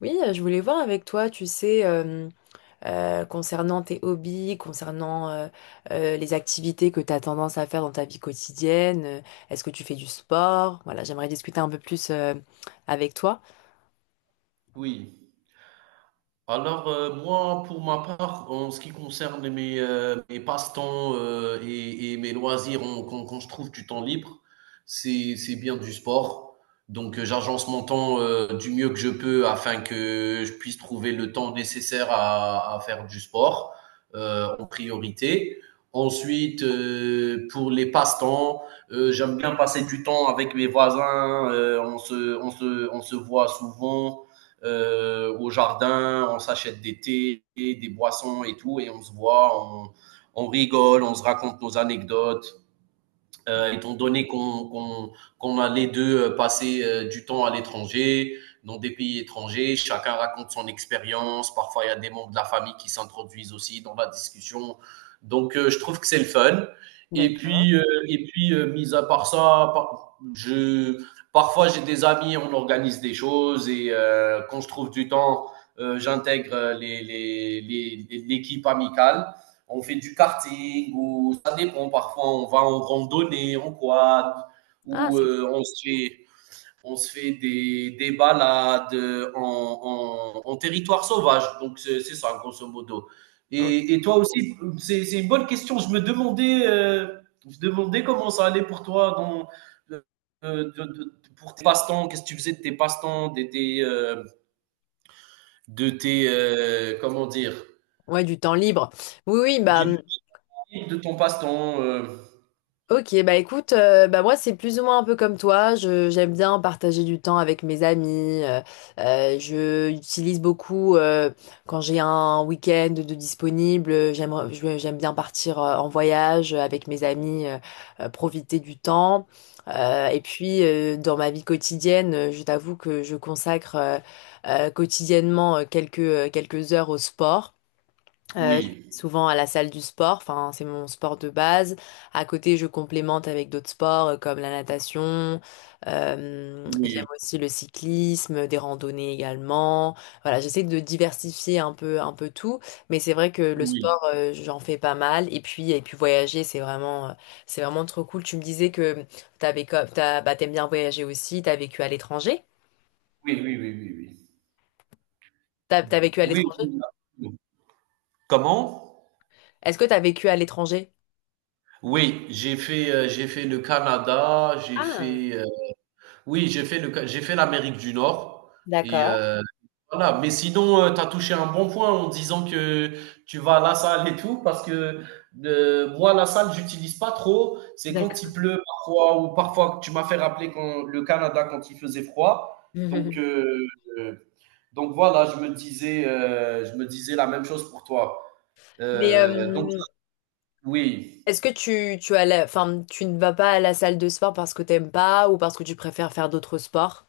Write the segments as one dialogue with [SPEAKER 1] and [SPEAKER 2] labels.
[SPEAKER 1] Oui, je voulais voir avec toi, tu sais, concernant tes hobbies, concernant les activités que tu as tendance à faire dans ta vie quotidienne. Est-ce que tu fais du sport? Voilà, j'aimerais discuter un peu plus avec toi.
[SPEAKER 2] Oui. Alors, moi, pour ma part, en ce qui concerne mes passe-temps et mes loisirs, quand je trouve du temps libre, c'est bien du sport. Donc, j'agence mon temps du mieux que je peux afin que je puisse trouver le temps nécessaire à faire du sport en priorité. Ensuite, pour les passe-temps, j'aime bien passer du temps avec mes voisins. On se voit souvent au jardin, on s'achète des thés, des boissons et tout, et on se voit, on rigole, on se raconte nos anecdotes. Étant donné qu'on a les deux passé du temps à l'étranger, dans des pays étrangers, chacun raconte son expérience. Parfois, il y a des membres de la famille qui s'introduisent aussi dans la discussion. Donc, je trouve que c'est le fun. Et
[SPEAKER 1] D'accord.
[SPEAKER 2] puis, euh, et puis, mis à part ça, parfois j'ai des amis, on organise des choses et quand je trouve du temps, j'intègre l'équipe amicale on fait du karting, ou ça dépend, parfois on va en randonnée, en quad,
[SPEAKER 1] Ah,
[SPEAKER 2] ou
[SPEAKER 1] c'est
[SPEAKER 2] on se fait des balades en territoire sauvage. Donc c'est ça, grosso modo.
[SPEAKER 1] cool.
[SPEAKER 2] Et toi aussi, c'est une bonne question. Je me demandais comment ça allait pour toi dans pour tes passe-temps. Qu'est-ce que tu faisais de tes passe-temps, de tes comment dire,
[SPEAKER 1] Ouais, du temps libre. Oui, oui, bah.
[SPEAKER 2] du de ton passe-temps. euh,
[SPEAKER 1] Ok, bah écoute, bah moi c'est plus ou moins un peu comme toi. Je j'aime bien partager du temps avec mes amis. Je utilise beaucoup quand j'ai un week-end de disponible. J'aime bien partir en voyage avec mes amis, profiter du temps. Et puis dans ma vie quotidienne, je t'avoue que je consacre quotidiennement quelques heures au sport. Je vais
[SPEAKER 2] oui.
[SPEAKER 1] souvent à la salle du sport, enfin, c'est mon sport de base. À côté, je complémente avec d'autres sports comme la natation. J'aime
[SPEAKER 2] Oui,
[SPEAKER 1] aussi le cyclisme, des randonnées également. Voilà, j'essaie de diversifier un peu tout, mais c'est vrai que le
[SPEAKER 2] oui,
[SPEAKER 1] sport, j'en fais pas mal. Et puis voyager, c'est vraiment trop cool. Tu me disais que bah, t'aimes bien voyager aussi. T'as vécu à l'étranger?
[SPEAKER 2] oui, oui, oui, oui, oui.
[SPEAKER 1] T'as vécu à
[SPEAKER 2] Oui,
[SPEAKER 1] l'étranger?
[SPEAKER 2] oui, absolument. Comment?
[SPEAKER 1] Est-ce que t'as vécu à l'étranger?
[SPEAKER 2] Oui, j'ai fait le Canada,
[SPEAKER 1] Ah,
[SPEAKER 2] oui, j'ai fait l'Amérique du Nord et
[SPEAKER 1] d'accord,
[SPEAKER 2] voilà. Mais sinon, tu as touché un bon point en disant que tu vas à la salle et tout parce que, moi, la salle, j'utilise pas trop. C'est quand
[SPEAKER 1] d'accord.
[SPEAKER 2] il pleut parfois ou parfois tu m'as fait rappeler quand le Canada, quand il faisait froid. Donc heu Donc voilà, je me disais la même chose pour toi.
[SPEAKER 1] Mais
[SPEAKER 2] Donc oui,
[SPEAKER 1] est-ce que tu enfin, tu ne vas pas à la salle de sport parce que t'aimes pas ou parce que tu préfères faire d'autres sports?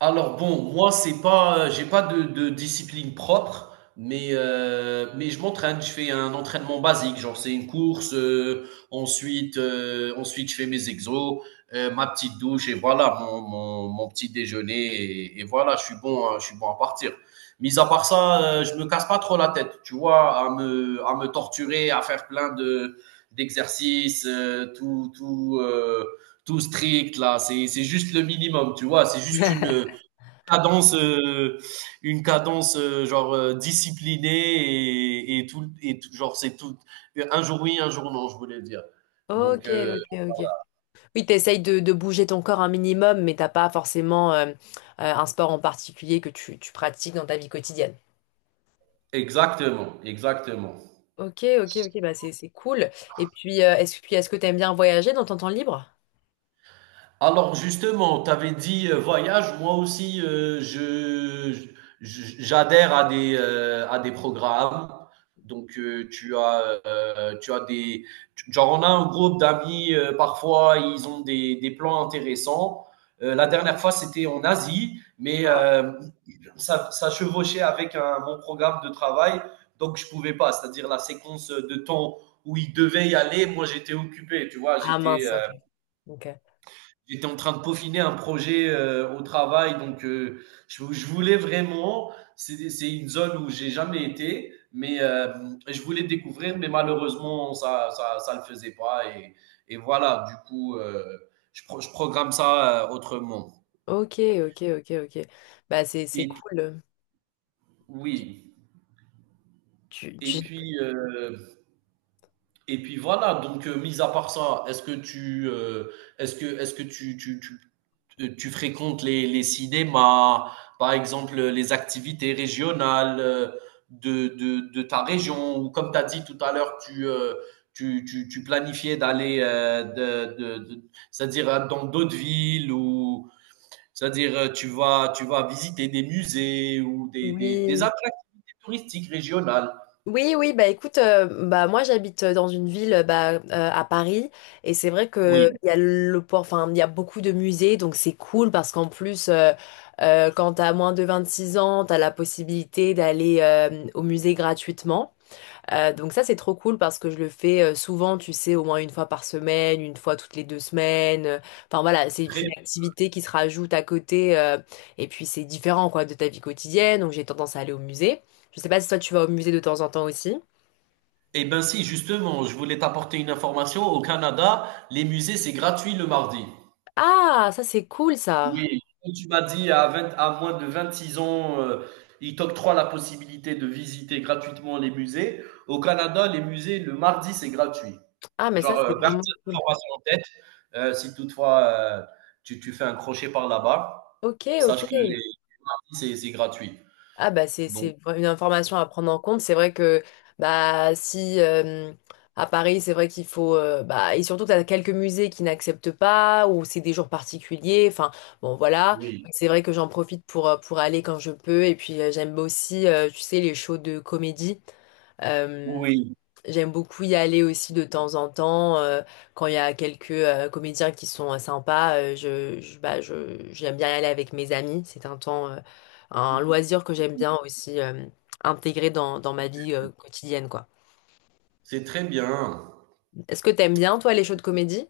[SPEAKER 2] alors bon, moi c'est pas, j'ai pas de discipline propre, mais je m'entraîne. Je fais un entraînement basique, genre c'est une course, ensuite je fais mes exos, ma petite douche et voilà mon petit déjeuner et voilà, je suis bon à partir. Mis à part ça, je me casse pas trop la tête, tu vois? À me torturer, à faire plein de d'exercices, tout strict là, c'est juste le minimum, tu vois? C'est juste cadence, euh, une cadence genre disciplinée et tout, genre c'est tout. Un jour oui, un jour non, je voulais dire. Donc
[SPEAKER 1] Ok,
[SPEAKER 2] euh,
[SPEAKER 1] ok, ok. Oui, t'essayes de, bouger ton corps un minimum, mais t'as pas forcément un sport en particulier que tu pratiques dans ta vie quotidienne.
[SPEAKER 2] exactement, exactement.
[SPEAKER 1] Ok, ok, ok, bah c'est cool. Et puis, est-ce que t'aimes bien voyager dans ton temps libre?
[SPEAKER 2] Alors justement, tu avais dit voyage, moi aussi j'adhère à des programmes. Donc tu as des genre on a un groupe d'amis parfois ils ont des plans intéressants. La dernière fois c'était en Asie, mais
[SPEAKER 1] Ah.
[SPEAKER 2] ça chevauchait avec un mon programme de travail, donc je pouvais pas, c'est-à-dire la séquence de temps où ils devaient y aller, moi j'étais occupé, tu vois,
[SPEAKER 1] Ah,
[SPEAKER 2] j'étais
[SPEAKER 1] mince,
[SPEAKER 2] euh,
[SPEAKER 1] ok.
[SPEAKER 2] J'étais en train de peaufiner un projet au travail, donc je voulais vraiment, c'est une zone où j'ai jamais été, mais je voulais découvrir, mais malheureusement, ça le faisait pas. Et voilà, du coup, je programme ça autrement.
[SPEAKER 1] Ok, ok, ok, ok, ok. Bah c'est
[SPEAKER 2] Et puis-
[SPEAKER 1] cool.
[SPEAKER 2] oui,
[SPEAKER 1] Tu,
[SPEAKER 2] et
[SPEAKER 1] tu...
[SPEAKER 2] puis euh, Et puis voilà, donc mis à part ça, est-ce que tu est-ce que tu fréquentes les cinémas, par exemple les activités régionales de ta région, ou comme tu as dit tout à l'heure, tu planifiais d'aller c'est-à-dire dans d'autres villes, ou c'est-à-dire tu vas visiter des musées ou des
[SPEAKER 1] Oui.
[SPEAKER 2] attractivités touristiques régionales.
[SPEAKER 1] Oui, oui, bah écoute, bah moi j'habite dans une ville bah, à Paris et c'est vrai que
[SPEAKER 2] Oui,
[SPEAKER 1] il y a le port, enfin il y a beaucoup de musées donc c'est cool parce qu'en plus quand t'as moins de 26 ans t'as la possibilité d'aller au musée gratuitement. Donc ça, c'est trop cool parce que je le fais souvent, tu sais, au moins une fois par semaine, une fois toutes les 2 semaines. Enfin voilà, c'est une activité qui se rajoute à côté et puis c'est différent quoi de ta vie quotidienne. Donc j'ai tendance à aller au musée. Je sais pas si toi tu vas au musée de temps en temps aussi.
[SPEAKER 2] eh ben si, justement, je voulais t'apporter une information. Au Canada, les musées, c'est gratuit le mardi.
[SPEAKER 1] Ah, ça c'est cool ça.
[SPEAKER 2] Oui, comme tu m'as dit 20 à moins de 26 ans, ils t'octroient la possibilité de visiter gratuitement les musées. Au Canada, les musées, le mardi, c'est gratuit.
[SPEAKER 1] Ah mais ça
[SPEAKER 2] Genre,
[SPEAKER 1] c'est
[SPEAKER 2] garde
[SPEAKER 1] vraiment
[SPEAKER 2] cette
[SPEAKER 1] cool.
[SPEAKER 2] information en tête. Si toutefois tu fais un crochet par là-bas,
[SPEAKER 1] Ok, ok.
[SPEAKER 2] sache que les mardis, c'est gratuit.
[SPEAKER 1] Ah bah c'est
[SPEAKER 2] Donc,
[SPEAKER 1] c'est vra- une information à prendre en compte. C'est vrai que bah si à Paris c'est vrai qu'il faut bah et surtout tu as quelques musées qui n'acceptent pas ou c'est des jours particuliers. Enfin bon voilà
[SPEAKER 2] oui,
[SPEAKER 1] c'est vrai que j'en profite pour aller quand je peux et puis j'aime aussi tu sais les shows de comédie.
[SPEAKER 2] oui,
[SPEAKER 1] J'aime beaucoup y aller aussi de temps en temps quand il y a quelques comédiens qui sont sympas. J'aime bien y aller avec mes amis. C'est un temps, un loisir que j'aime bien aussi intégrer dans ma vie quotidienne, quoi.
[SPEAKER 2] c'est très bien.
[SPEAKER 1] Est-ce que t'aimes bien, toi, les shows de comédie?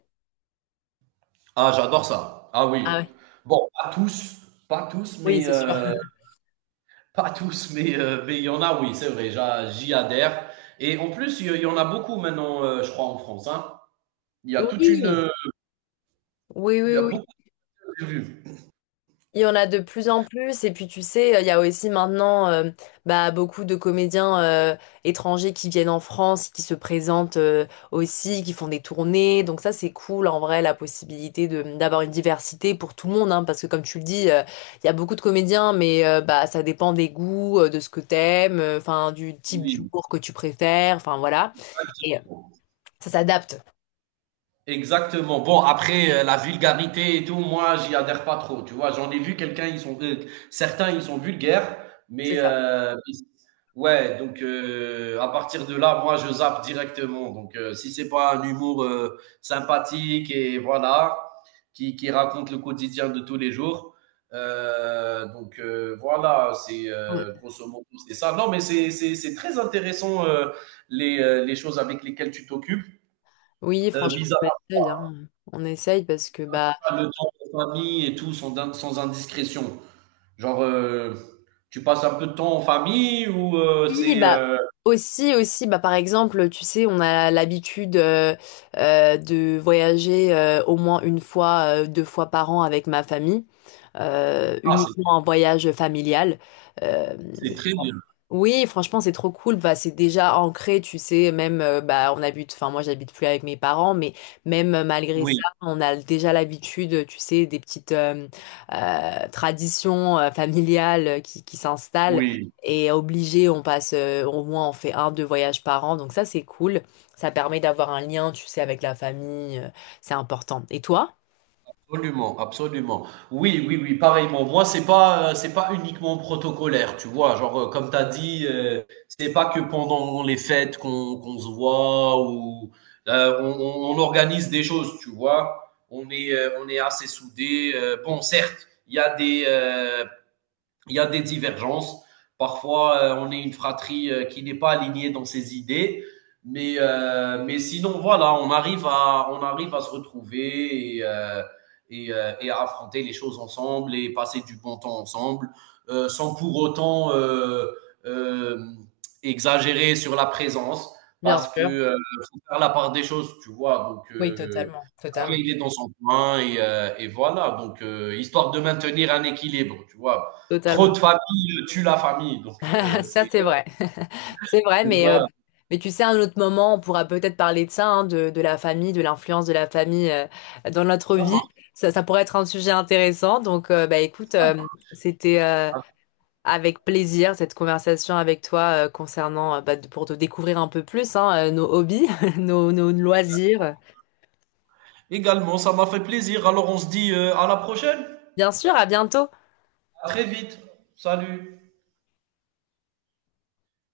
[SPEAKER 2] Ah, j'adore ça. Ah oui.
[SPEAKER 1] Ah ouais.
[SPEAKER 2] Bon, pas tous, pas tous,
[SPEAKER 1] Oui,
[SPEAKER 2] mais
[SPEAKER 1] c'est sûr.
[SPEAKER 2] pas tous, mais il y en a, oui, c'est vrai, j'y adhère. Et en plus, il y en a beaucoup maintenant, je crois, en France, hein. Il y a toute une,
[SPEAKER 1] Oui, oui,
[SPEAKER 2] il
[SPEAKER 1] oui,
[SPEAKER 2] y a beaucoup
[SPEAKER 1] oui.
[SPEAKER 2] de vues.
[SPEAKER 1] Il y en a de plus en plus, et puis tu sais, il y a aussi maintenant bah, beaucoup de comédiens étrangers qui viennent en France, qui se présentent aussi, qui font des tournées. Donc ça, c'est cool en vrai, la possibilité de d'avoir une diversité pour tout le monde, hein, parce que comme tu le dis, il y a beaucoup de comédiens, mais bah, ça dépend des goûts, de ce que t'aimes, enfin du type
[SPEAKER 2] Oui,
[SPEAKER 1] d'humour que tu préfères, enfin voilà. Et
[SPEAKER 2] exactement.
[SPEAKER 1] ça s'adapte.
[SPEAKER 2] Exactement. Bon, après, la vulgarité et tout, moi, j'y adhère pas trop. Tu vois, j'en ai vu quelqu'un, certains, ils sont vulgaires, mais
[SPEAKER 1] C'est ça.
[SPEAKER 2] ouais, donc à partir de là, moi, je zappe directement. Donc, si c'est pas un humour sympathique et voilà, qui raconte le quotidien de tous les jours, donc voilà, c'est
[SPEAKER 1] Ouais.
[SPEAKER 2] grosso modo, c'est ça. Non, mais c'est très intéressant les choses avec lesquelles tu t'occupes.
[SPEAKER 1] Oui,
[SPEAKER 2] Euh,
[SPEAKER 1] franchement,
[SPEAKER 2] mis
[SPEAKER 1] on essaye, hein. On essaye parce que bah.
[SPEAKER 2] ça, le temps en famille et tout, sans indiscrétion. Genre, tu passes un peu de temps en famille ou euh,
[SPEAKER 1] Oui,
[SPEAKER 2] c'est...
[SPEAKER 1] bah
[SPEAKER 2] euh,
[SPEAKER 1] aussi, aussi, bah par exemple, tu sais, on a l'habitude de voyager au moins une fois, 2 fois par an avec ma famille,
[SPEAKER 2] Ah, c'est
[SPEAKER 1] uniquement en voyage familial. Euh,
[SPEAKER 2] c'est très bien.
[SPEAKER 1] oui, franchement, c'est trop cool. Bah, c'est déjà ancré, tu sais. Même, bah, on habite. Enfin, moi, j'habite plus avec mes parents, mais même malgré ça,
[SPEAKER 2] Oui,
[SPEAKER 1] on a déjà l'habitude, tu sais, des petites traditions familiales qui s'installent.
[SPEAKER 2] oui,
[SPEAKER 1] Et obligé, on passe au moins, on fait un, deux voyages par an. Donc ça, c'est cool. Ça permet d'avoir un lien, tu sais, avec la famille. C'est important. Et toi?
[SPEAKER 2] absolument, absolument. Oui, oui, oui, pareillement. Moi, c'est pas uniquement protocolaire, tu vois. Genre, comme tu as dit, c'est pas que pendant les fêtes qu'on se voit ou on organise des choses, tu vois. On est assez soudés. Bon, certes, il y a il y a des divergences. Parfois, on est une fratrie qui n'est pas alignée dans ses idées. Mais sinon, voilà, on arrive à se retrouver et à affronter les choses ensemble et passer du bon temps ensemble, sans pour autant euh, exagérer sur la présence,
[SPEAKER 1] Bien
[SPEAKER 2] parce que
[SPEAKER 1] sûr.
[SPEAKER 2] faut faire la part des choses, tu vois. Donc,
[SPEAKER 1] Oui, totalement,
[SPEAKER 2] chacun,
[SPEAKER 1] totalement.
[SPEAKER 2] il est dans son coin et voilà. Donc, histoire de maintenir un équilibre, tu vois. Trop
[SPEAKER 1] Totalement.
[SPEAKER 2] de famille tue la famille. Donc,
[SPEAKER 1] Ça,
[SPEAKER 2] c'est.
[SPEAKER 1] c'est vrai. C'est vrai,
[SPEAKER 2] Tu
[SPEAKER 1] mais, euh,
[SPEAKER 2] vois,
[SPEAKER 1] mais tu sais, à un autre moment, on pourra peut-être parler de ça, hein, de la famille, de l'influence de la famille dans notre
[SPEAKER 2] ça
[SPEAKER 1] vie.
[SPEAKER 2] marche,
[SPEAKER 1] Ça pourrait être un sujet intéressant. Donc, bah, écoute,
[SPEAKER 2] ça
[SPEAKER 1] c'était
[SPEAKER 2] marche.
[SPEAKER 1] avec plaisir cette conversation avec toi concernant, bah, pour te découvrir un peu plus, hein, nos hobbies, nos loisirs.
[SPEAKER 2] Également, ça m'a fait plaisir. Alors, on se dit à la prochaine.
[SPEAKER 1] Bien sûr, à bientôt.
[SPEAKER 2] À très vite. Salut.